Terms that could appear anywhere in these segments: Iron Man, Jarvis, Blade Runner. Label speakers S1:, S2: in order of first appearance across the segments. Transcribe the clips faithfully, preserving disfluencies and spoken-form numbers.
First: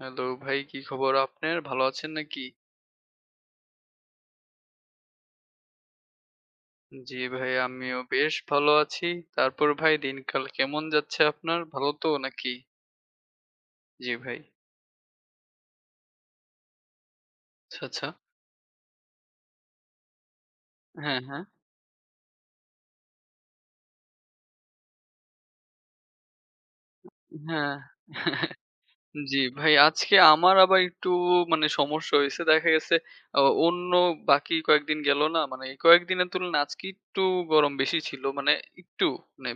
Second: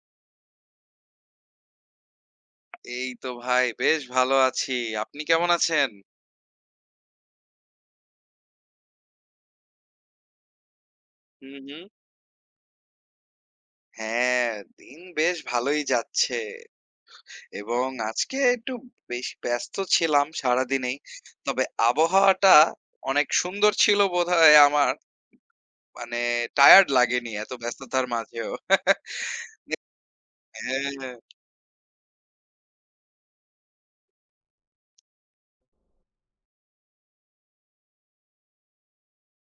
S1: Hello ভাই, কি খবর আপনার? ভালো আছেন নাকি?
S2: এই তো ভাই বেশ ভালো আছি। আপনি কেমন আছেন?
S1: জি ভাই, আমিও বেশ ভালো আছি। তারপর ভাই দিনকাল কেমন যাচ্ছে
S2: হুম,
S1: আপনার?
S2: হুম।
S1: ভালো তো নাকি? জি ভাই।
S2: হ্যাঁ, দিন বেশ ভালোই যাচ্ছে
S1: আচ্ছা,
S2: এবং
S1: আচ্ছা।
S2: আজকে একটু বেশ ব্যস্ত ছিলাম সারাদিনেই।
S1: হ্যাঁ, হ্যাঁ।
S2: তবে আবহাওয়াটা অনেক সুন্দর ছিল বোধহয় আমার। মানে টায়ার্ড লাগেনি এত
S1: হ্যাঁ।
S2: ব্যস্ততার মাঝেও।
S1: জি ভাই, আজকে আমার আবার একটু
S2: হ্যাঁ,
S1: মানে সমস্যা হইছে। দেখা গেছে অ অন্য বাকি কয়েকদিন গেল না? মানে এই কয়েকদিনের তুলনায় আজকে একটু গরম বেশি ছিল। মানে একটু মানে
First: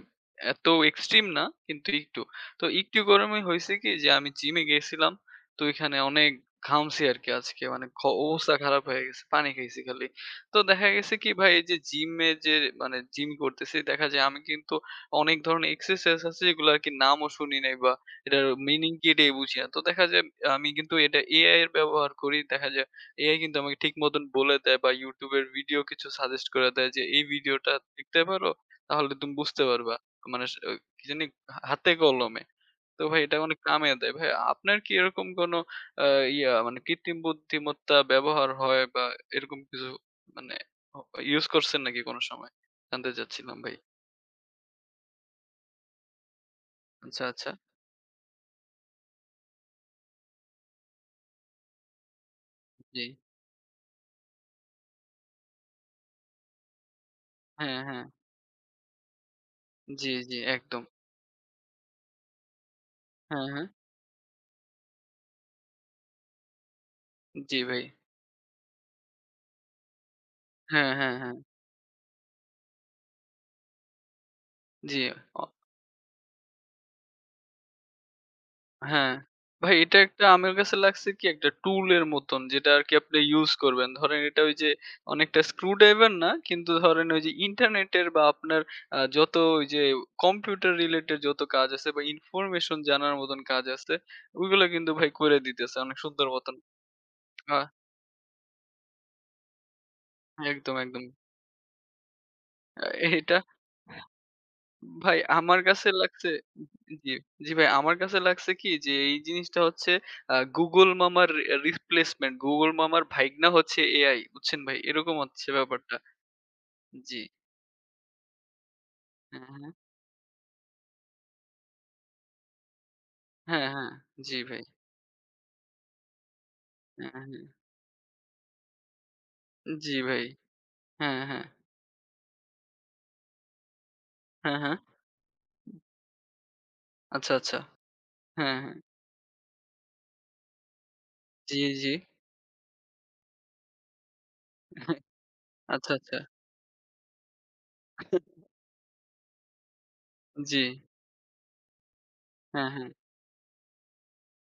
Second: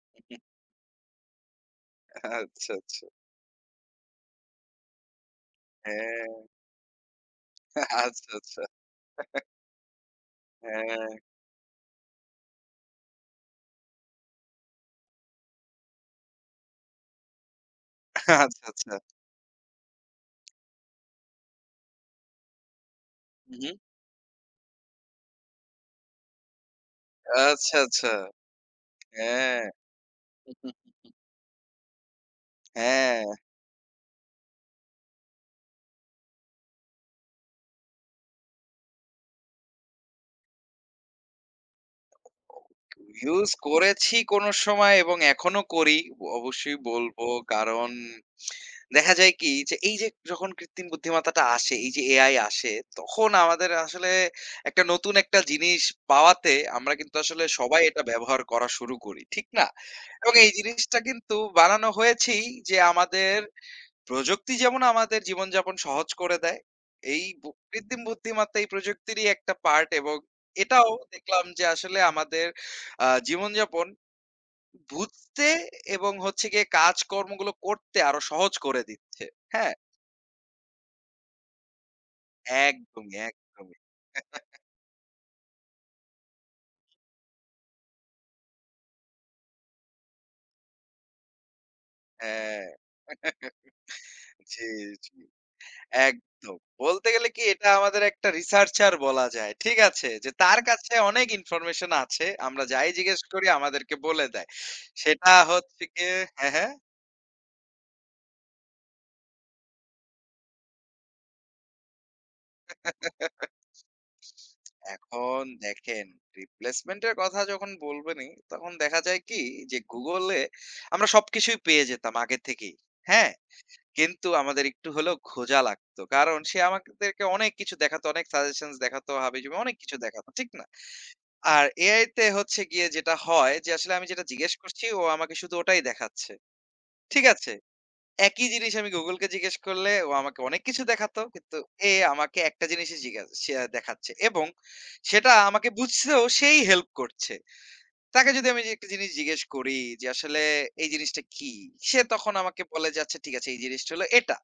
S1: এত এক্সট্রিম না কিন্তু একটু। তো
S2: আচ্ছা,
S1: একটু
S2: আচ্ছা।
S1: গরমে হইছে কি যে আমি জিমে গেছিলাম। তো ওইখানে অনেক
S2: হ্যাঁ,
S1: ঘামছি আরকি আজকে। মানে খ
S2: আচ্ছা,
S1: অবস্থা
S2: আচ্ছা।
S1: খারাপ হয়ে গেছে। পানি খাইছি খালি। তো দেখা
S2: হ্যাঁ,
S1: গেছে কি ভাই এই যে জিমে যে মানে জিম করতেছি দেখা যায় আমি কিন্তু অনেক ধরনের এক্সারসাইজ আছে যেগুলো আরকি নামও শুনি নাই বা এটার
S2: আচ্ছা, আচ্ছা।
S1: meaning কি এটাই বুঝি না। তো দেখা যায় আমি কিন্তু এটা এ আই এর ব্যবহার করি। দেখা যায় এ আই কিন্তু
S2: হুম,
S1: আমাকে
S2: হুম।
S1: ঠিক মতন বলে দেয় বা YouTube এর ভিডিও কিছু সাজেস্ট করে দেয় যে, "এই ভিডিওটা
S2: আচ্ছা, আচ্ছা।
S1: দেখতে পারো, তাহলে তুমি
S2: হ্যাঁ,
S1: বুঝতে পারবা।" মানে স কি জানি হাতে কলমে। তো ভাই
S2: হ্যাঁ।
S1: এটা অনেক কামে দেয়। ভাই আপনার কি এরকম কোনো আ ইয়া মানে কৃত্রিম বুদ্ধিমত্তা ব্যবহার হয় বা এরকম কিছু মানে অ ইউজ করছেন নাকি কোনো সময়? জানতে
S2: ইউজ
S1: চাচ্ছিলাম ভাই।
S2: করেছি কোনো সময় এবং এখনো করি। অবশ্যই
S1: আচ্ছা,
S2: বলবো
S1: আচ্ছা।
S2: কারণ দেখা যায় কি যে এই যে যখন কৃত্রিম বুদ্ধিমত্তাটা আসে, এই যে এআই আসে
S1: জি।
S2: তখন আমাদের আসলে একটা নতুন একটা জিনিস পাওয়াতে আমরা কিন্তু আসলে
S1: হ্যাঁ,
S2: সবাই এটা
S1: হ্যাঁ।
S2: ব্যবহার করা শুরু করি। ঠিক না?
S1: জি,
S2: এবং
S1: জি
S2: এই
S1: একদম।
S2: জিনিসটা কিন্তু বানানো হয়েছেই যে আমাদের
S1: হ্যাঁ, হ্যাঁ।
S2: প্রযুক্তি যেমন আমাদের জীবনযাপন সহজ করে দেয়, এই বু
S1: জি ভাই।
S2: কৃত্রিম বুদ্ধিমত্তা এই প্রযুক্তিরই একটা পার্ট এবং এটাও
S1: হ্যাঁ, হ্যাঁ, হ্যাঁ।
S2: দেখলাম যে আসলে আমাদের আ জীবনযাপন
S1: জি। অ
S2: বুঝতে এবং হচ্ছে গিয়ে কাজকর্মগুলো করতে আরো সহজ করে
S1: হ্যাঁ।
S2: দিচ্ছে।
S1: ভাই
S2: হ্যাঁ?
S1: এটা একটা আমার কাছে লাগছে কি একটা টুল এর মতন যেটা আরকি
S2: একদমই,
S1: আপনি ইউজ
S2: একদমই।
S1: করবেন। ধরেন এটা ওই যে অনেকটা স্ক্রুড্রাইভার না কিন্তু ধরেন ওই যে ইন্টারনেটের বা আপনার আ যত ওই যে কম্পিউটার রিলেটেড যত কাজ আছে বা
S2: হ্যাঁ।
S1: ইনফরমেশন জানার মতন কাজ আছে
S2: জি,
S1: ওগুলো কিন্তু ভাই
S2: জি।
S1: করে দিতেছে অনেক সুন্দর মতন।
S2: একদম। বলতে গেলে কি
S1: আ
S2: এটা আমাদের একটা রিসার্চার বলা যায়। ঠিক আছে? যে তার
S1: একদম,
S2: কাছে
S1: একদম।
S2: অনেক ইনফরমেশন আছে। আমরা
S1: আ
S2: যাই জিজ্ঞেস
S1: এটা
S2: করি আমাদেরকে বলে দেয়।
S1: ভাই
S2: সেটা
S1: আমার
S2: হচ্ছে
S1: কাছে
S2: গিয়ে
S1: লাগছে
S2: হ্যাঁ, হ্যাঁ।
S1: জি, জি ভাই আমার কাছে লাগছে কি যে এই জিনিসটা হচ্ছে আহ, Google মামার রিপ্লেসমেন্ট Google মামার ভাইগনা হচ্ছে এ আই বুঝছেন ভাই এরকম
S2: এখন
S1: হচ্ছে ব্যাপারটা
S2: দেখেন রিপ্লেসমেন্ট এর
S1: জি
S2: কথা যখন বলবেনই তখন দেখা যায় কি
S1: হ্যাঁ হ্যাঁ
S2: যে Google এ আমরা সবকিছুই পেয়ে যেতাম আগে থেকেই। হ্যাঁ?
S1: হ্যাঁ হ্যাঁ
S2: কিন্তু
S1: জি ভাই
S2: আমাদের একটু হলেও খোঁজা লাগতো। কারণ সে
S1: হ্যাঁ
S2: আমাদেরকে
S1: হ্যাঁ
S2: অনেক কিছু দেখাতো, অনেক সাজেশনস দেখাতো, হাবিজাবি অনেক
S1: জি
S2: কিছু
S1: ভাই
S2: দেখাতো। ঠিক না?
S1: হ্যাঁ হ্যাঁ
S2: আর এআই তে হচ্ছে গিয়ে যেটা হয় যে আসলে আমি যেটা জিজ্ঞেস
S1: হ্যাঁ হ্যাঁ
S2: করছি ও আমাকে শুধু ওটাই দেখাচ্ছে। ঠিক
S1: আচ্ছা
S2: আছে?
S1: আচ্ছা
S2: একই
S1: হ্যাঁ
S2: জিনিস
S1: হ্যাঁ
S2: আমি Google কে জিজ্ঞেস করলে ও আমাকে অনেক কিছু দেখাতো। কিন্তু
S1: জি জি
S2: এ আমাকে একটা জিনিসই জিজ্ঞাস সে দেখাচ্ছে এবং সেটা আমাকে
S1: আচ্ছা আচ্ছা
S2: বুঝতেও সেই হেল্প করছে। তাকে যদি আমি একটা জিনিস জিজ্ঞেস করি যে আসলে
S1: জি
S2: এই জিনিসটা কি? সে তখন আমাকে
S1: হ্যাঁ হ্যাঁ
S2: বলে যে, "আচ্ছা ঠিক আছে এই জিনিসটা হলো এটা।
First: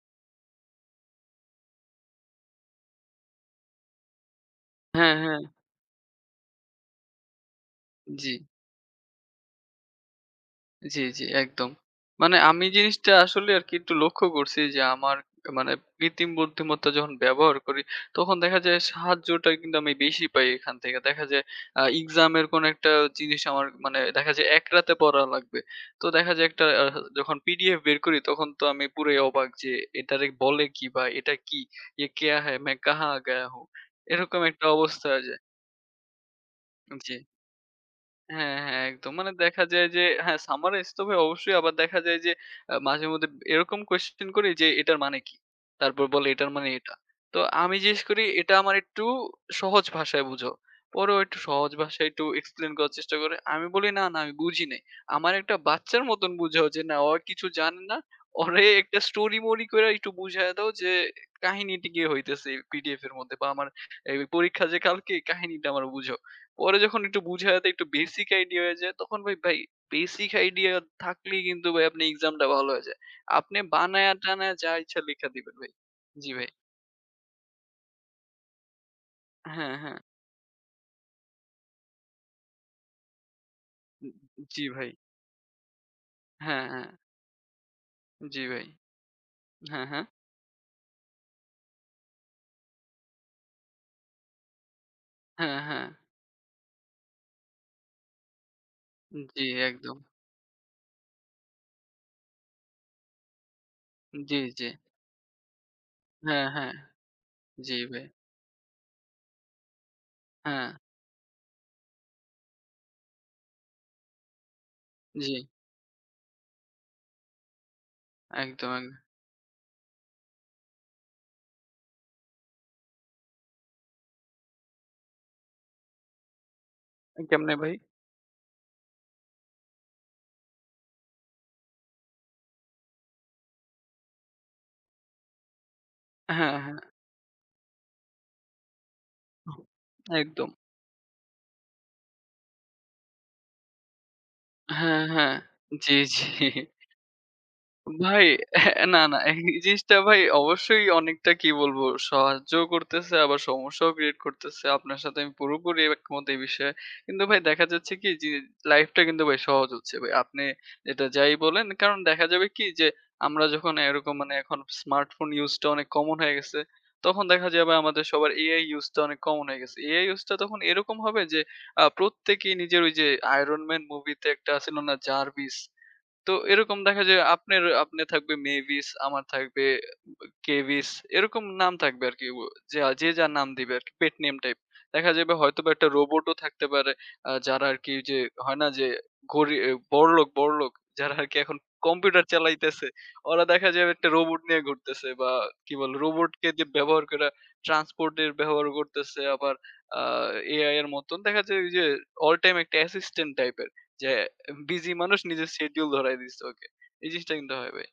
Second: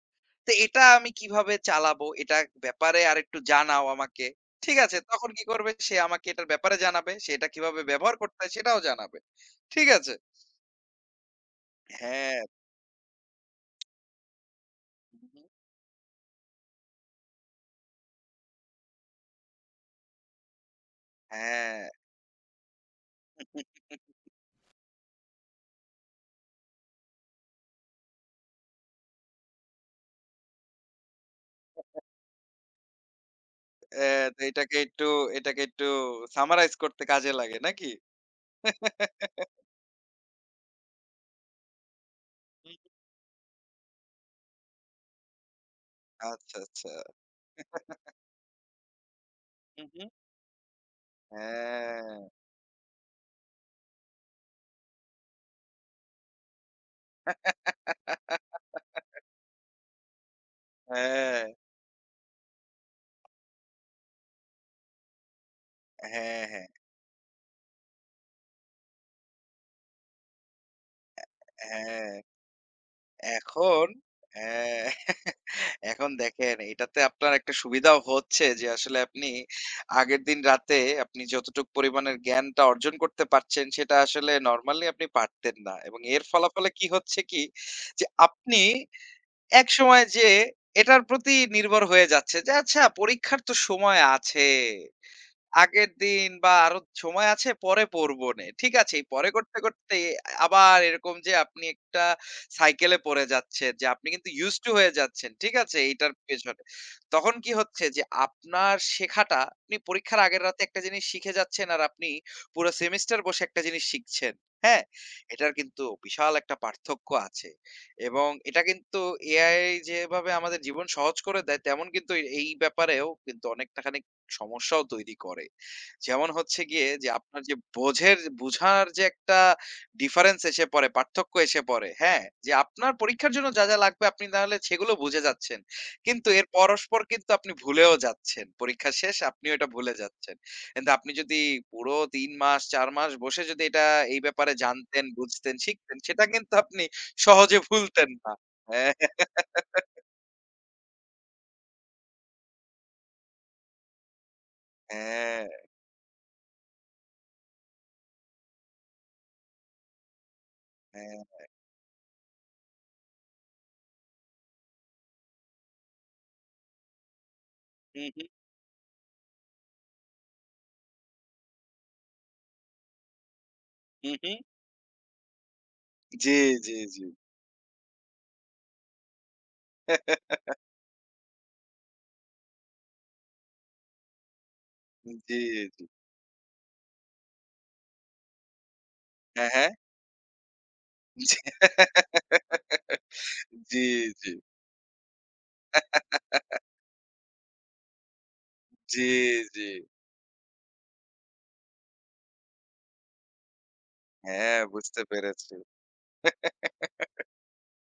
S2: তো এটা আমি কিভাবে চালাবো? এটার ব্যাপারে আরেকটু জানাও আমাকে।" ঠিক আছে?
S1: হ্যাঁ
S2: তখন
S1: হ্যাঁ
S2: কি করবে? সে আমাকে এটার ব্যাপারে জানাবে। সে এটা কিভাবে ব্যবহার
S1: জি
S2: করতে হয় সেটাও জানাবে। ঠিক আছে?
S1: জি, জি, একদম। মানে
S2: হ্যাঁ,
S1: আমি জিনিসটা আসলে আরকি একটু লক্ষ্য করছি যে আমার
S2: হুম,
S1: মানে কৃত্রিম বুদ্ধিমত্তা যখন ব্যবহার করি, তখন দেখা যায় সাহায্যটা কিন্তু আমি বেশি পাই এখান থেকে। দেখা যায় আ
S2: হ্যাঁ।
S1: এক্সামের কোনো একটা জিনিস আমার মানে দেখা যায় এক রাতে পড়া লাগবে। তো দেখা যায় একটা আ যখন পিডিএফ বের করি তখন তো আমি পুরাই অবাক যে এটারে বলে কি বা এটা কি? "ये क्या है? मैं कहाँ गया हूँ?"
S2: অ্যা
S1: এরকম
S2: তো
S1: একটা
S2: এটাকে
S1: অবস্থা
S2: একটু
S1: হয়ে যায়।
S2: এটাকে একটু সামারাইজ করতে
S1: জি।
S2: কাজে লাগে নাকি?
S1: হ্যাঁ, হ্যাঁ, একদম। মানে দেখা যায় যে হ্যাঁ, সামার ইস্তফায় অবশ্যই আবার দেখা যায় যে
S2: হুম,
S1: আ মাঝেমধ্যে এরকম কোয়েশ্চেন করি যে, "এটার মানে কি?" তারপর বলে, "এটার
S2: আচ্ছা,
S1: মানে
S2: আচ্ছা।
S1: এটা।" তো আমি জিজ্ঞেস করি, "এটা আমার একটু সহজ
S2: হুম, হুম।
S1: ভাষায় বুঝাও।" পরে ও একটু সহজ ভাষায় একটু
S2: হ্যাঁ।
S1: এক্সপ্লেইন করার চেষ্টা করে। আমি বলি, "না, না, আমি বুঝি নাই।" আমার একটা বাচ্চার মতন বুঝাও যে না, ও কিছু জানে না। ওরে একটা স্টোরি-মোরি কইরা একটু বুঝায়া দাও যে
S2: হ্যাঁ,
S1: কাহিনীটি কি হইতেছে পিডিএফ এর মধ্যে বা আমার এই পরীক্ষা যে কালকে, এই কাহিনীটা আমার বুঝাও।
S2: হ্যাঁ,
S1: পরে যখন একটু বুঝাতে একটু বেসিক আইডিয়া হয়ে যায় তখন ভাই ভাই বেসিক আইডিয়া থাকলেই কিন্তু ভাই আপনি
S2: হ্যাঁ,
S1: এক্সামটা ভালো হয়ে যায়। আপনি
S2: এখন
S1: বানায়া টানায়া যা
S2: হ্যাঁ,
S1: ইচ্ছা লিখা দিবেন ভাই।
S2: এখন
S1: জি ভাই।
S2: দেখেন এটাতে আপনার একটা সুবিধাও হচ্ছে যে আসলে আপনি
S1: হ্যাঁ, হ্যাঁ।
S2: আগের দিন রাতে আপনি যতটুক পরিমাণের জ্ঞানটা অর্জন করতে পারছেন সেটা আসলে
S1: জি
S2: নরমালি
S1: ভাই।
S2: আপনি পারতেন না। এবং এর
S1: হ্যাঁ,
S2: ফলাফলে কি
S1: হ্যাঁ।
S2: হচ্ছে কি যে
S1: জি
S2: আপনি
S1: ভাই। হ্যাঁ, হ্যাঁ।
S2: একসময় যেয়ে এটার প্রতি নির্ভর হয়ে যাচ্ছে যে আচ্ছা পরীক্ষার তো সময় আছে।
S1: হ্যাঁ, হ্যাঁ।
S2: আগের দিন বা আরো সময় আছে পরে পড়বোনে। ঠিক আছে, এই পরে
S1: জি
S2: করতে, করতে
S1: একদম।
S2: আবার এরকম যে আপনি একটা সাইকেলে পড়ে যাচ্ছেন যে আপনি কিন্তু
S1: জি,
S2: used
S1: জি।
S2: to হয়ে যাচ্ছেন। ঠিক আছে? এইটার
S1: হ্যাঁ,
S2: পেছনে।
S1: হ্যাঁ।
S2: তখন কি
S1: জি
S2: হচ্ছে যে
S1: ভাই।
S2: আপনার শেখাটা আপনি পরীক্ষার আগের রাতে
S1: হ্যাঁ,
S2: একটা জিনিস শিখে যাচ্ছেন আর আপনি পুরো সেমিস্টার বসে একটা জিনিস শিখছেন। হ্যাঁ?
S1: জি।
S2: এটার কিন্তু বিশাল একটা পার্থক্য আছে। এবং
S1: একদম,
S2: এটা
S1: একদম।
S2: কিন্তু এ আই যেভাবে আমাদের জীবন সহজ করে দেয় তেমন কিন্তু এই ব্যাপারেও কিন্তু অনেকটা খানি সমস্যাও তৈরি করে। যেমন হচ্ছে গিয়ে যে আপনার
S1: কেমনে
S2: যে
S1: ভাই?
S2: বোঝের বুঝার যে একটা ডিফারেন্স এসে পড়ে, পার্থক্য এসে পড়ে, হ্যাঁ? যে আপনার পরীক্ষার জন্য যা, যা লাগবে আপনি তাহলে সেগুলো বুঝে যাচ্ছেন। কিন্তু এর
S1: হ্যাঁ, হ্যাঁ।
S2: পরস্পর কিন্তু আপনি ভুলেও যাচ্ছেন। পরীক্ষা শেষ আপনিও এটা ভুলে যাচ্ছেন।
S1: একদম।
S2: কিন্তু আপনি যদি পুরো তিন মাস চার মাস বসে যদি এটা এই ব্যাপারে
S1: হ্যাঁ,
S2: জানতেন,
S1: হ্যাঁ।
S2: বুঝতেন,
S1: জি,
S2: শিখতেন
S1: জি।
S2: সেটা কিন্তু আপনি সহজে ভুলতেন
S1: ভাই
S2: না। হ্যাঁ,
S1: না, না এই জিনিসটা ভাই অবশ্যই অনেকটা কি বলবো সাহায্য করতেছে আবার সমস্যাও ক্রিয়েট করতেছে। আপনার সাথে আমি
S2: হ্যাঁ,
S1: পুরোপুরি একমত এই বিষয়ে। কিন্তু ভাই দেখা যাচ্ছে কি যে লাইফটা কিন্তু ভাই সহজ হচ্ছে ভাই। আপনি যেটা
S2: হ্যাঁ।
S1: যাই বলেন কারণ দেখা যাবে কি যে আমরা যখন এরকম মানে এখন স্মার্টফোন ইউজটা অনেক কমন হয়ে গেছে। তখন দেখা যাবে
S2: হু,
S1: আমাদের
S2: হু,
S1: সবার এ আই ইউজটা অনেক কমন হয়ে গেছে। এ আই ইউজটা তখন এরকম হবে যে আ প্রত্যেকেই নিজের ওই যে 'Iron Man'
S2: হু,
S1: মুভিতে
S2: হু।
S1: একটা ছিল না 'Jarvis' তো
S2: জি, জি,
S1: এরকম দেখা
S2: জি।
S1: যায় আপনার আপনার থাকবে মেভিস, আমার থাকবে কেভিস এরকম নাম থাকবে আরকি। ও যা যে যার নাম দিবে আরকি। Pet name type. দেখা যাবে
S2: জি,
S1: হয়তোবা
S2: জি।
S1: একটা রোবটও থাকতে পারে। আ যারা আরকি ওই যে হয় না যে
S2: হ্যাঁ,
S1: গরি
S2: হ্যাঁ।
S1: এ বড়লোক, বড়লোক যারা
S2: জি।
S1: আরকি এখন কম্পিউটার চালাইতেছে, ওরা দেখা
S2: জি,
S1: যাবে একটা
S2: জি।
S1: রোবট নিয়ে ঘুরতেছে বা কি বলে রোবটকে যে ব্যবহার কইরা ট্রান্সপোর্ট এর ব্যবহার
S2: জি,
S1: করতেছে। আবার
S2: জি।
S1: আ এআই এর মতন দেখা যায় ওই যে অল টাইম একটা অ্যাসিস্ট্যান্ট টাইপের। যে
S2: হ্যাঁ,
S1: বিজি
S2: বুঝতে
S1: মানুষ নিজের
S2: পেরেছি।
S1: শিডিউল ধরায় দিছে ওকে। এই জিনিসটা কিন্তু হয় ভাই।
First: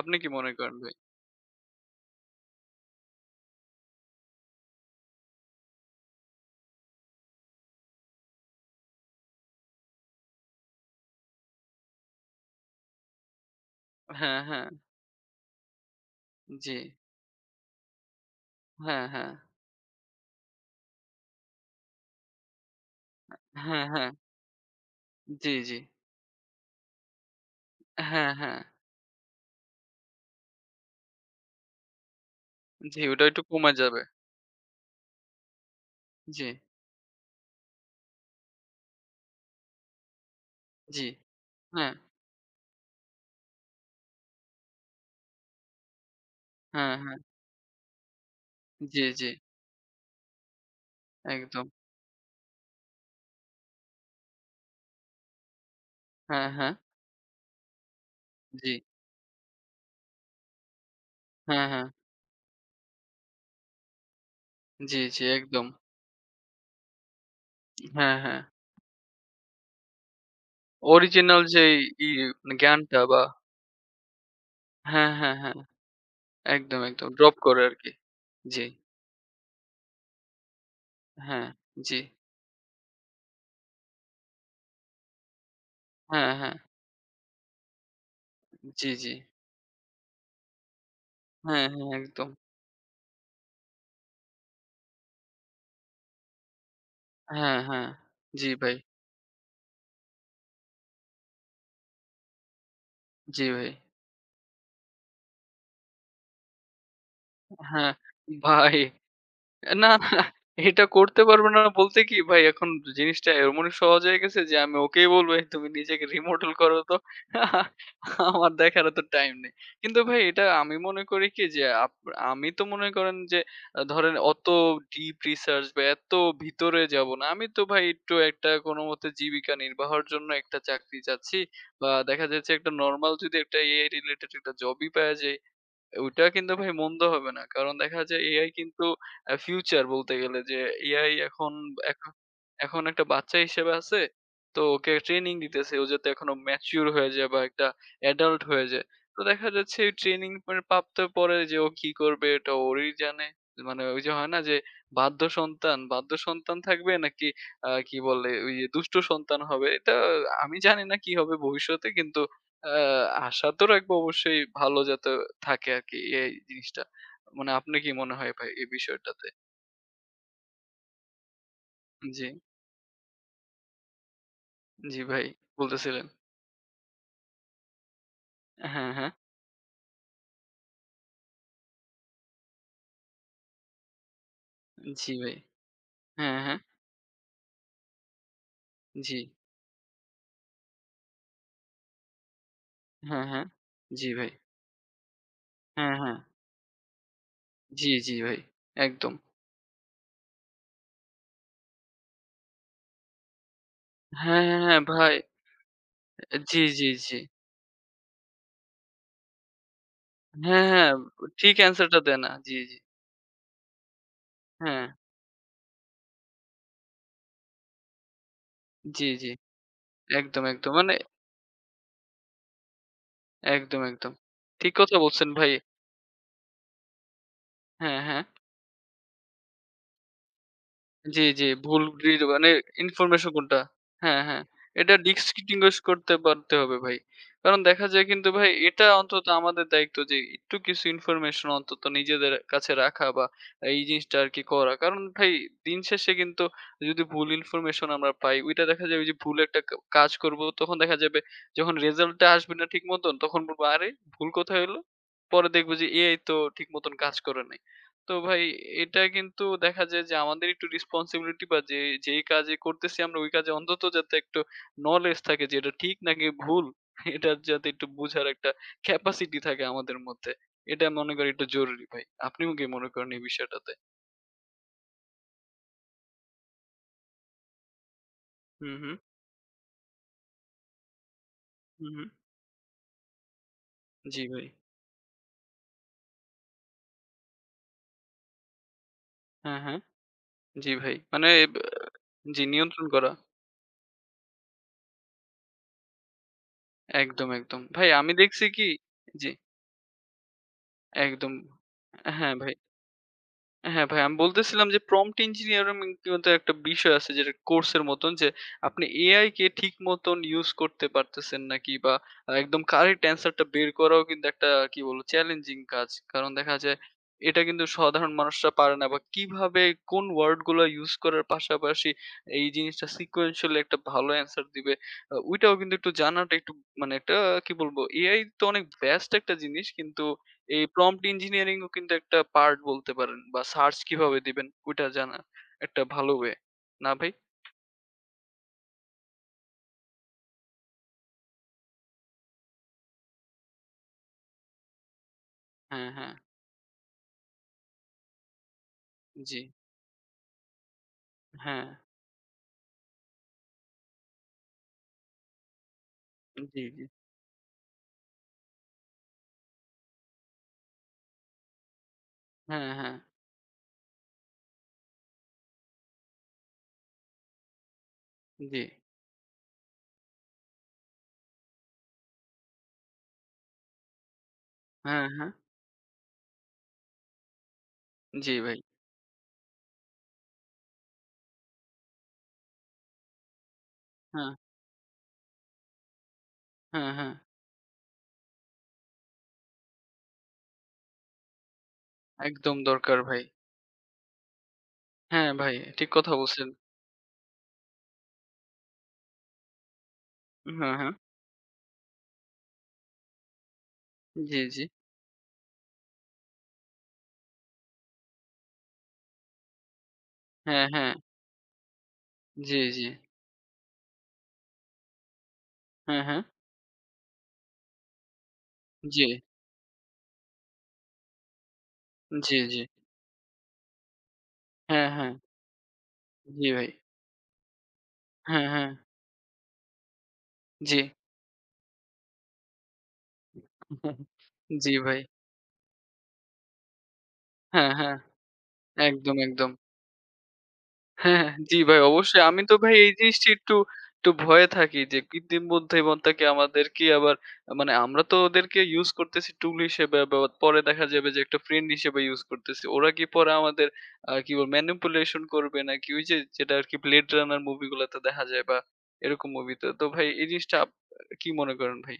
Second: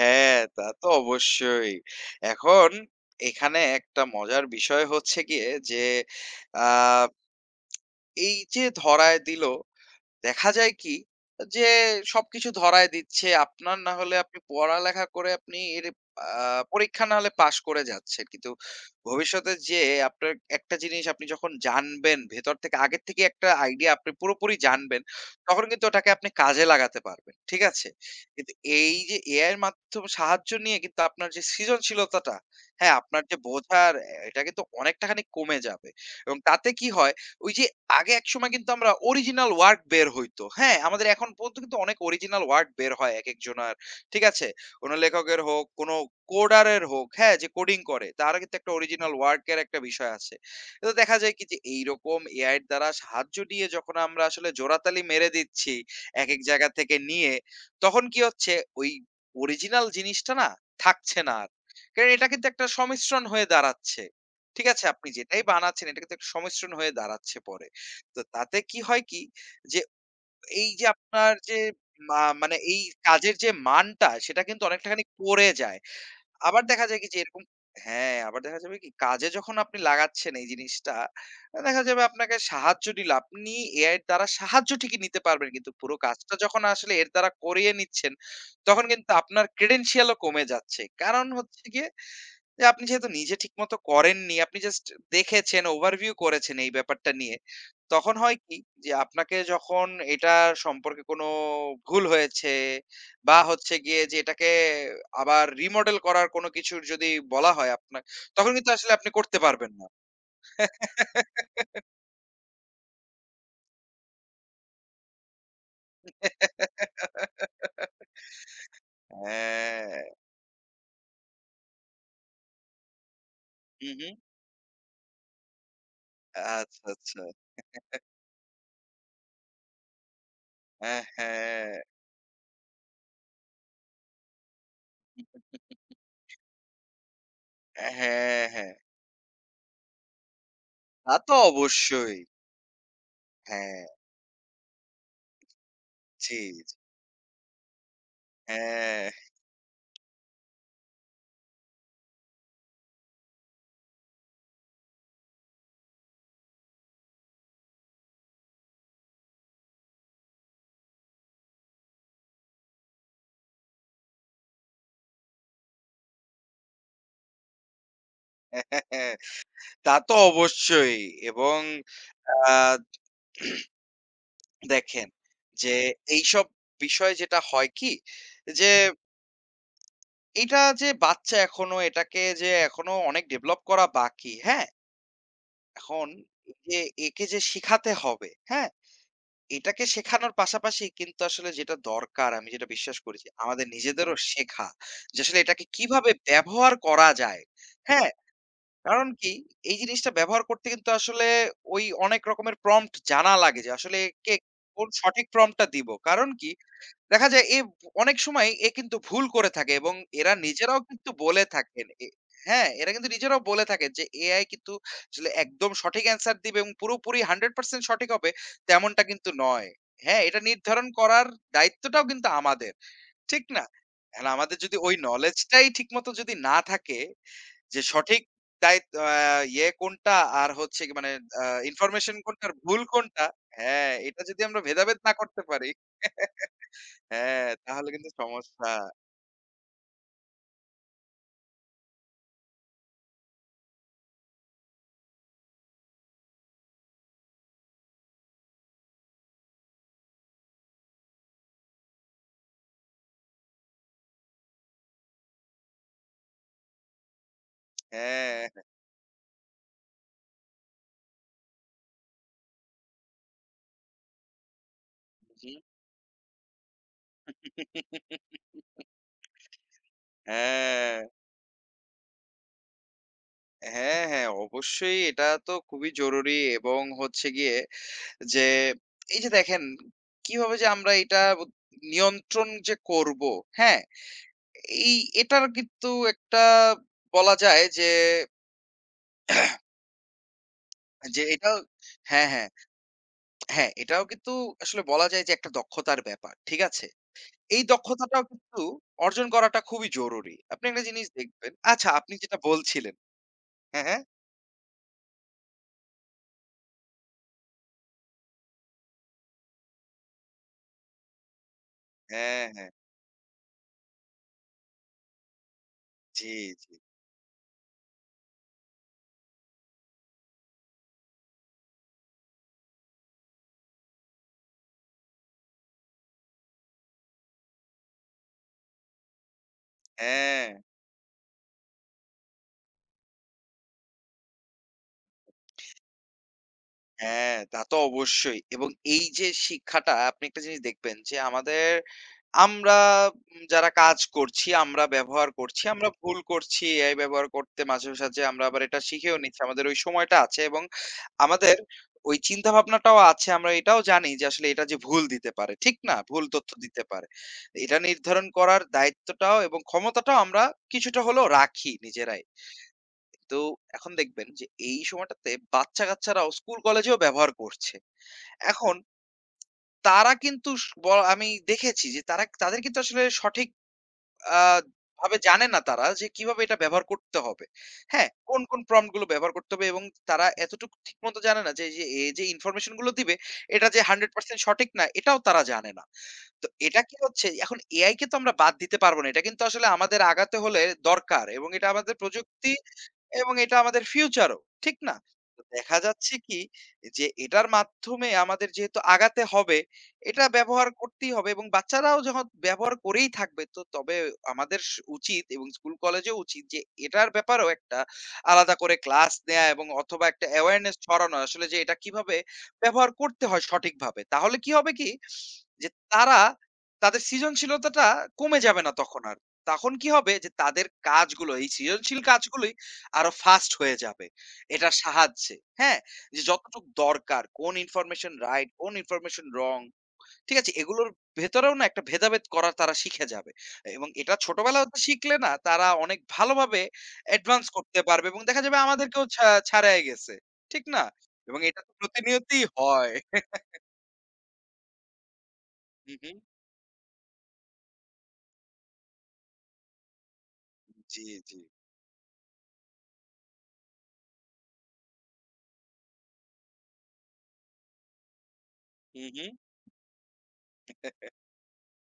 S1: আপনি কি
S2: হ্যাঁ,
S1: মনে
S2: তা
S1: করেন
S2: তো
S1: ভাই?
S2: অবশ্যই। এখন এখানে একটা মজার বিষয় হচ্ছে গিয়ে যে আ এই যে ধরায় দিল দেখা যায় কি যে সবকিছু ধরায় দিচ্ছে আপনার না হলে
S1: হ্যাঁ,
S2: আপনি
S1: হ্যাঁ।
S2: পড়ালেখা করে আপনি এর আহ,
S1: জি।
S2: পরীক্ষা না হলে পাশ করে যাচ্ছেন কিন্তু
S1: হ্যাঁ, হ্যাঁ।
S2: ভবিষ্যতে যে আপনার একটা জিনিস আপনি যখন জানবেন ভেতর থেকে আগের থেকে একটা
S1: হ্যাঁ,
S2: আইডিয়া
S1: হ্যাঁ।
S2: আপনি পুরোপুরি জানবেন
S1: জি,
S2: তখন
S1: জি।
S2: কিন্তু ওটাকে আপনি কাজে লাগাতে পারবেন ঠিক আছে
S1: হ্যাঁ,
S2: কিন্তু
S1: হ্যাঁ।
S2: এই যে এআই এর মাধ্যমে সাহায্য নিয়ে কিন্তু আপনার যে সৃজনশীলতাটা হ্যাঁ
S1: জি,
S2: আপনার
S1: ওটা
S2: যে
S1: একটু কমে
S2: বোঝার
S1: যাবে।
S2: আহ, এটা কিন্তু অনেকটাখানি কমে যাবে এবং
S1: জি,
S2: তাতে কি হয় ওই যে আগে একসময় কিন্তু আমরা অরিজিনাল ওয়ার্ক বের হইতো। হ্যাঁ?
S1: জি।
S2: আমাদের এখন পর্যন্ত কিন্তু
S1: হ্যাঁ,
S2: অনেক অরিজিনাল ওয়ার্ক বের হয় একেকজনার। ঠিক আছে? কোনো লেখকের হোক, কোনো কোডারের
S1: হ্যাঁ,
S2: হোক,
S1: হ্যাঁ।
S2: হ্যাঁ? যে কোডিং করে তারও কিন্তু একটা
S1: জি,
S2: অরিজিনাল
S1: জি।
S2: ওয়ার্ক এর একটা বিষয় আছে। তো দেখা যায় কি যে
S1: একদম।
S2: এইরকম এআই এর দ্বারা সাহায্য নিয়ে যখন আমরা আসলে জোড়াতালি মেরে দিচ্ছি একেক
S1: হ্যাঁ, হ্যাঁ।
S2: জায়গা থেকে নিয়ে, তখন কি হচ্ছে
S1: জি।
S2: ওই অরিজিনাল জিনিসটা না থাকছে না আর।
S1: হ্যাঁ, হ্যাঁ।
S2: কারণ এটা কিন্তু একটা সমিশ্রণ হয়ে দাঁড়াচ্ছে। ঠিক আছে?
S1: জি,
S2: আপনি
S1: জি।
S2: যেটাই
S1: একদম।
S2: বানাচ্ছেন এটা কিন্তু একটা সংমিশ্রণ হয়ে দাঁড়াচ্ছে পরে।
S1: হ্যাঁ,
S2: তো
S1: হ্যাঁ।
S2: তাতে কি হয় কি? যে এই যে আপনার
S1: অরিজিনাল
S2: যে
S1: যেই ই
S2: মা
S1: মানে
S2: মানে এই
S1: জ্ঞানটা বা
S2: কাজের যে মানটা সেটা কিন্তু অনেকটাখানি
S1: হ্যাঁ, হ্যাঁ,
S2: পড়ে
S1: হ্যাঁ।
S2: যায়। আবার
S1: একদম,
S2: দেখা যায়
S1: একদম।
S2: কি যে
S1: ড্রপ
S2: এরকম
S1: করে আরকি।
S2: হ্যাঁ, আবার দেখা
S1: জি।
S2: যাবে কি কাজে যখন আপনি লাগাচ্ছেন এই জিনিসটা,
S1: হ্যাঁ,
S2: দেখা
S1: জি।
S2: যাবে আপনাকে সাহায্য নিল। আপনি এআই এর দ্বারা সাহায্য ঠিকই নিতে পারবেন কিন্তু পুরো
S1: হ্যাঁ,
S2: কাজটা
S1: হ্যাঁ।
S2: যখন আসলে এর দ্বারা করিয়ে নিচ্ছেন, তখন
S1: জি, জি।
S2: কিন্তু আপনার ক্রেডেনশিয়াল ও কমে যাচ্ছে। কারণ হচ্ছে
S1: হ্যাঁ,
S2: গিয়ে
S1: হ্যাঁ। একদম।
S2: যে আপনি যেহেতু নিজে ঠিকমতো করেননি, আপনি জাস্ট দেখেছেন, ওভারভিউ করেছেন এই ব্যাপারটা নিয়ে।
S1: হ্যাঁ, হ্যাঁ।
S2: তখন হয়
S1: জি
S2: কি
S1: ভাই।
S2: যে আপনাকে যখন এটা সম্পর্কে কোনো ভুল হয়েছে বা
S1: জি ভাই।
S2: হচ্ছে গিয়ে যে এটাকে আবার রিমডেল করার কোনো কিছুর যদি বলা হয়
S1: হ্যাঁ,
S2: আপনার, তখন কিন্তু
S1: ভাই।
S2: আসলে আপনি করতে পারবেন না।
S1: না, না এটা করতে পারবে না বলতে কি ভাই এখন জিনিসটা এমনই সহজ হয়ে গেছে যে আমি ওকেই বলবো, "এই তুমি নিজেকে remodel করো তো। আমার দেখার এত টাইম নেই।" কিন্তু
S2: হ্যাঁ।
S1: ভাই এটা আমি মনে করি কি যে আপ আমি তো মনে করেন যে আ
S2: হু, হু।
S1: ধরেন অত deep research বা এত ভিতরে
S2: আচ্ছা,
S1: যাব
S2: আচ্ছা।
S1: না। আমি তো ভাই একটু একটা কোনমতে জীবিকা নির্বাহের জন্য একটা
S2: আ
S1: চাকরি চাচ্ছি
S2: হ্যাঁ,
S1: বা দেখা যাচ্ছে একটা নরমাল যদি একটা এ আই related একটা জবই পাওয়া যায় ওইটা কিন্তু ভাই মন্দ হবে না। কারণ দেখা যায়
S2: হ্যাঁ,
S1: এ আই
S2: হ্যাঁ।
S1: কিন্তু আ ফিউচার বলতে গেলে যে এ আই
S2: তা তো
S1: এখন এখন
S2: অবশ্যই।
S1: এখন একটা বাচ্চা হিসেবে
S2: হ্যাঁ,
S1: আছে। তো ওকে ট্রেনিং দিতেছে। ও যাতে এখনো
S2: জি, জি।
S1: ম্যাচিউর হয়ে যায় বা একটা অ্যাডাল্ট হয়ে যায়।
S2: হ্যাঁ।
S1: তো দেখা যাচ্ছে এই ট্রেনিং পে প্রাপ্ত পরে যে ও কি করবে এটা ওরই জানে। মানে ওই যে হয় না যে বাধ্য সন্তান, বাধ্য সন্তান থাকবে নাকি আ কি বলে ওই যে দুষ্ট সন্তান হবে। এটা আমি জানি না কি হবে ভবিষ্যতে কিন্তু আ আশা তো রাখবো অবশ্যই ভালো যাতে থাকে আরকি এই জিনিসটা। মানে আপনার কি মনে হয় ভাই এই বিষয়টাতে?
S2: তা তো অবশ্যই এবং
S1: জি,
S2: আ
S1: জি
S2: দেখেন
S1: ভাই
S2: যে
S1: বলতেছিলেন।
S2: এইসব বিষয় যেটা হয় কি যে
S1: হ্যাঁ, হ্যাঁ।
S2: এটা যে বাচ্চা এখনো এটাকে যে এখনো অনেক ডেভেলপ করা বাকি, হ্যাঁ?
S1: জি ভাই।
S2: এখন
S1: হ্যাঁ, হ্যাঁ।
S2: যে একে যে শিখাতে হবে, হ্যাঁ?
S1: জি।
S2: এটাকে শেখানোর পাশাপাশি কিন্তু আসলে যেটা দরকার আমি যেটা বিশ্বাস করি
S1: হ্যাঁ,
S2: যে
S1: হ্যাঁ।
S2: আমাদের
S1: জি
S2: নিজেদেরও
S1: ভাই।
S2: শেখা। যে আসলে এটাকে
S1: হ্যাঁ,
S2: কিভাবে
S1: হ্যাঁ।
S2: ব্যবহার করা যায়,
S1: জি,
S2: হ্যাঁ?
S1: জি ভাই।
S2: কারণ
S1: একদম।
S2: কি? এই জিনিসটা ব্যবহার করতে কিন্তু আসলে ওই অনেক রকমের প্রম্পট জানা লাগে যে আসলে কে
S1: হ্যাঁ, হ্যাঁ, হ্যাঁ
S2: কোন
S1: ভাই।
S2: সঠিক প্রম্পটটা দিব। কারণ কি?
S1: জি, জি, জি।
S2: দেখা যায় এ অনেক সময় এ কিন্তু ভুল করে থাকে এবং এরা
S1: হ্যাঁ,
S2: নিজেরাও
S1: হ্যাঁ।
S2: কিন্তু বলে
S1: ঠিক
S2: থাকেন
S1: অ্যান্সারটা
S2: এ
S1: দেয় না। জি,
S2: হ্যাঁ,
S1: জি।
S2: এরা কিন্তু নিজেরাও বলে থাকে যে এ আই কিন্তু
S1: হ্যাঁ।
S2: আসলে একদম সঠিক অ্যান্সার দিবে এবং পুরোপুরি একশো পার্সেন্ট সঠিক হবে তেমনটা
S1: জি, জি।
S2: কিন্তু নয়। হ্যাঁ, এটা
S1: একদম, একদম।
S2: নির্ধারণ
S1: মানে
S2: করার দায়িত্বটাও কিন্তু আমাদের। ঠিক না?
S1: একদম, একদম।
S2: এখন আমাদের
S1: ঠিক
S2: যদি ওই
S1: কথা বলছেন
S2: knowledge
S1: ভাই।
S2: টাই ঠিকমতো যদি না থাকে যে
S1: হ্যাঁ, হ্যাঁ।
S2: সঠিক দায়িত্ব আ ইয়ে কোনটা আর হচ্ছে কি মানে
S1: জি, জি।
S2: আ
S1: ভুল
S2: ইনফরমেশন
S1: রিড
S2: কোনটা
S1: মানে
S2: আর ভুল কোনটা
S1: ইনফরমেশন কোনটা?
S2: হ্যাঁ, এটা
S1: হ্যাঁ,
S2: যদি
S1: হ্যাঁ।
S2: আমরা
S1: এটা
S2: ভেদাভেদ না করতে পারি
S1: ডিসটিংগুইশ করতে পারতে হবে ভাই।
S2: হ্যাঁ,
S1: কারণ দেখা
S2: তাহলে
S1: যায়
S2: কিন্তু
S1: কিন্তু ভাই
S2: সমস্যা।
S1: এটা অন্তত আমাদের দায়িত্ব যে একটু কিছু ইনফরমেশন অন্তত নিজেদের কাছে রাখা বা এই জিনিসটা আরকি করা। কারণ ভাই দিন শেষে কিন্তু যদি ভুল ইনফরমেশন আমরা পাই, ওইটা দেখা যাবে যে ভুল একটা কা কাজ করব। তখন দেখা যাবে যখন রেজাল্টটা আসবে না ঠিক মতন তখন বলব, "আরে ভুল কোথায় হইলো?" পরে দেখব যে এআই তো ঠিক মতন কাজ করে নাই। তো ভাই
S2: হ্যাঁ।
S1: এটা কিন্তু দেখা যায় যে আমাদের একটু রেসপন্সিবিলিটি বা যে যেই কাজে করতেছি আমরা ওই কাজে অন্তত যাতে একটু নলেজ থাকে যে এটা ঠিক নাকি ভুল এটার যাতে একটু বুঝার একটা ক্যাপাসিটি থাকে আমাদের মধ্যে এটা
S2: হ্যাঁ,
S1: মনে করি একটু জরুরি ভাই আপনিও কি মনে করেন এই বিষয়টাতে
S2: হ্যাঁ, হ্যাঁ, অবশ্যই এটা তো খুবই জরুরি এবং হচ্ছে গিয়ে যে
S1: হুম হুম
S2: এই যে দেখেন কিভাবে যে আমরা এটা ব
S1: হুম হুম
S2: নিয়ন্ত্রণ যে করব, হ্যাঁ?
S1: জি ভাই
S2: এই এটার কিন্তু একটা বলা যায় যে
S1: হ্যাঁ হ্যাঁ জি ভাই
S2: যে
S1: মানে
S2: এটাও
S1: এব-
S2: হ্যাঁ,
S1: জি
S2: হ্যাঁ,
S1: নিয়ন্ত্রণ করা
S2: হ্যাঁ, এটাও কিন্তু আসলে বলা যায় যে একটা দক্ষতার ব্যাপার। ঠিক আছে?
S1: একদম একদম
S2: এই
S1: ভাই আমি
S2: দক্ষতাটাও
S1: দেখছি
S2: কিন্তু
S1: কি
S2: অর্জন
S1: জি
S2: করাটা খুবই জরুরি। আপনি একটা জিনিস
S1: একদম
S2: দেখবেন আচ্ছা আপনি
S1: হ্যাঁ
S2: যেটা
S1: ভাই
S2: বলছিলেন হ্যাঁ,
S1: হ্যাঁ ভাই,
S2: হ্যাঁ,
S1: আমি বলতেছিলাম যে prompt engineering কিন্তু একটা বিষয় আছে যেটা কোর্সের মতন যে আপনি এ আই কে ঠিক মতন ইউজ করতে পারতেছেন নাকি বা
S2: হ্যাঁ,
S1: একদম
S2: হ্যাঁ।
S1: কারেক্ট অ্যান্সারটা বের করাও কিন্তু একটা কি বলবো চ্যালেঞ্জিং কাজ। কারণ
S2: জি,
S1: দেখা
S2: জি।
S1: যায় এটা কিন্তু সাধারণ মানুষরা পারে না বা কিভাবে কোন ওয়ার্ড গুলো ইউজ করার পাশাপাশি এই জিনিসটা sequentially একটা ভালো অ্যান্সার দিবে। আ ওইটাও কিন্তু একটু জানাটা একটু মানে একটা কি বলবো এ আই তো অনেক vast একটা জিনিস কিন্তু
S2: হ্যাঁ।
S1: এই prompt engineering ও কিন্তু একটা পার্ট বলতে পারেন বা সার্চ কিভাবে দিবেন ওইটা জানা একটা ভালো ওয়ে। না ভাই?
S2: হ্যাঁ, তা তো অবশ্যই। এবং এই যে শিক্ষাটা আপনি একটা জিনিস দেখবেন যে আমাদের আমরা উম যারা কাজ করছি, আমরা ব্যবহার করছি,
S1: হ্যাঁ,
S2: আমরা
S1: হ্যাঁ।
S2: ভুল করছি এ আই ব্যবহার করতে মাঝে সাঝে আমরা আবার এটা শিখেও
S1: জি।
S2: নিচ্ছি। আমাদের ওই সময়টা আছে এবং আমাদের
S1: হ্যাঁ।
S2: ওই চিন্তা ভাবনাটাও আছে। আমরা এটাও জানি যে আসলে এটা যে ভুল দিতে পারে। ঠিক না? ভুল তথ্য
S1: জি, জি।
S2: দিতে পারে। এটা নির্ধারণ করার দায়িত্বটাও এবং ক্ষমতাটাও আমরা কিছুটা হলেও রাখি নিজেরাই।
S1: হ্যাঁ, হ্যাঁ।
S2: তো এখন দেখবেন যে এই সময়টাতে বাচ্চা-কাচ্চারাও স্কুল কলেজেও ব্যবহার করছে।
S1: জি।
S2: এখন তারা কিন্তু স ব আমি দেখেছি যে তারা তাদের কিন্তু আসলে সঠিক আ
S1: হ্যাঁ,
S2: ভাবে
S1: হ্যাঁ।
S2: জানে না তারা যে কিভাবে এটা ব্যবহার করতে হবে। হ্যাঁ,
S1: জি
S2: কোন,
S1: ভাই।
S2: কোন প্রম্পট গুলো ব্যবহার করতে হবে এবং তারা এতটুকু ঠিকমতো জানে না যে যে এ যে ইনফরমেশন গুলো দিবে এটা যে
S1: হ্যাঁ,
S2: একশো পার্সেন্ট সঠিক না এটাও তারা জানে না। তো এটা
S1: হ্যাঁ,
S2: কি
S1: হ্যাঁ।
S2: হচ্ছে এখন এআই কে তো আমরা বাদ দিতে পারব না। এটা কিন্তু আসলে আমাদের আগাতে হলে দরকার এবং এটা আমাদের প্রযুক্তি
S1: একদম দরকার ভাই।
S2: এবং এটা আমাদের ফিউচারও, ঠিক না?
S1: হ্যাঁ
S2: তো
S1: ভাই,
S2: দেখা
S1: ঠিক কথা
S2: যাচ্ছে কি
S1: বলছেন।
S2: যে এটার মাধ্যমে আমাদের যেহেতু আগাতে হবে, এটা ব্যবহার
S1: হ্যাঁ, হ্যাঁ।
S2: করতেই হবে এবং বাচ্চারাও যখন ব্যবহার করেই থাকবে তো তবে
S1: জি,
S2: আমাদের
S1: জি।
S2: স উচিত এবং স্কুল কলেজেও উচিত যে এটার ব্যাপারেও একটা আলাদা করে ক্লাস নেয়া এবং অথবা একটা
S1: হ্যাঁ,
S2: awareness
S1: হ্যাঁ।
S2: ছড়ানো আসলে যে এটা কিভাবে
S1: জি, জি।
S2: ব্যবহার করতে হয় সঠিকভাবে। তাহলে কি হবে কি যে
S1: হ্যাঁ, হ্যাঁ।
S2: তারা তাদের সৃজনশীলতাটা কমে যাবে না তখন
S1: জি।
S2: আর। তখন কি হবে যে তাদের কাজগুলো এই সৃজনশীল
S1: জি,
S2: কাজগুলোই
S1: জি।
S2: আরো ফাস্ট হয়ে যাবে এটার
S1: হ্যাঁ, হ্যাঁ।
S2: সাহায্যে। হ্যাঁ? যে
S1: জি
S2: যতটুক
S1: ভাই।
S2: দরকার, কোন ইনফরমেশন
S1: হ্যাঁ,
S2: রাইট,
S1: হ্যাঁ।
S2: কোন ইনফরমেশন রং, ঠিক আছে?
S1: জি।
S2: এগুলোর ভেতরেও না একটা ভেদাভেদ করা তারা শিখে যাবে। এবং এটা ছোটবেলা
S1: জি
S2: হতে
S1: ভাই।
S2: শিখলে না তারা অনেক ভালোভাবে অ্যাডভান্স
S1: হ্যাঁ,
S2: করতে
S1: হ্যাঁ।
S2: পারবে এবং দেখা যাবে আমাদেরকেও
S1: একদম,
S2: ছা
S1: একদম।
S2: ছাড়াই গেছে। ঠিক না?
S1: হ্যাঁ, হ্যাঁ।
S2: এবং
S1: জি
S2: এটা তো
S1: ভাই অবশ্যই। আমি
S2: প্রতিনিয়তই
S1: তো ভাই এই
S2: হয়।
S1: জিনিসটি একটু, একটু ভয়ে থাকি যে কৃত্রিম
S2: হু, হু।
S1: বুদ্ধিমত্তাকে আমাদেরকে আবার মানে আমরা তো ওদেরকে ইউজ করতেছি টুল হিসেবে বা পরে দেখা
S2: জি,
S1: যাবে যে একটা
S2: জি।
S1: ফ্রেন্ড হিসেবে ইউজ করতেছি। ওরা কি পরে আমাদের আ কি বলবো ম্যানিপুলেশন করবে নাকি ওই যে যেটা আরকি Blade Runner মুভিগুলাতে দেখা যায় বা
S2: হু, হু।
S1: এরকম মুভিতে। তো ভাই এই জিনিসটা আপ কি মনে করেন ভাই?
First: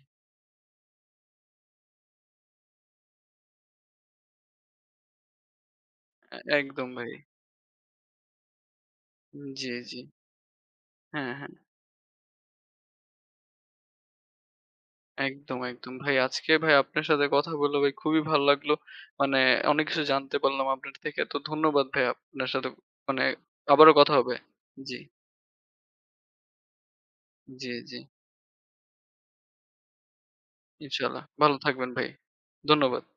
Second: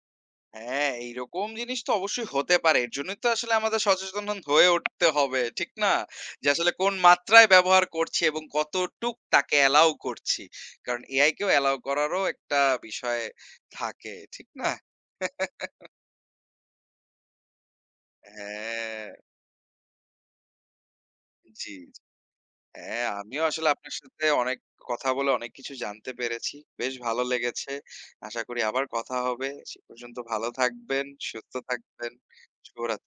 S2: হ্যাঁ, এইরকম জিনিস তো অবশ্যই হতে পারে। এর জন্যই তো আসলে আমাদের সচেতন হয়ে উঠতে হবে। ঠিক না?
S1: আ
S2: যে আসলে
S1: একদম
S2: কোন
S1: ভাই।
S2: মাত্রায় ব্যবহার করছি এবং কতটুক তাকে
S1: জি,
S2: অ্যালাউ
S1: জি।
S2: করছি। কারণ এআই
S1: হ্যাঁ,
S2: কেও
S1: হ্যাঁ।
S2: অ্যালাউ করারও একটা বিষয় থাকে। ঠিক না?
S1: একদম, একদম। ভাই আজকে ভাই আপনার সাথে কথা বলে ভাই খুবই ভালো লাগলো।
S2: হ্যাঁ,
S1: মানে অনেক কিছু জানতে পারলাম আপনার থেকে। তো
S2: জি,
S1: ধন্যবাদ
S2: জি।
S1: ভাই আপনার সাথে
S2: হ্যাঁ,
S1: মানে
S2: আমিও আসলে আপনার
S1: আবারও কথা
S2: সাথে
S1: হবে।
S2: অনেক
S1: জি,
S2: কথা বলে অনেক কিছু জানতে পেরেছি। বেশ ভালো
S1: জি,
S2: লেগেছে।
S1: জি।
S2: আশা করি আবার কথা হবে। সে পর্যন্ত ভালো থাকবেন,
S1: ইনশাআল্লাহ।
S2: সুস্থ
S1: ভালো থাকবেন ভাই।
S2: থাকবেন।
S1: ধন্যবাদ।
S2: শুভরাত্রি।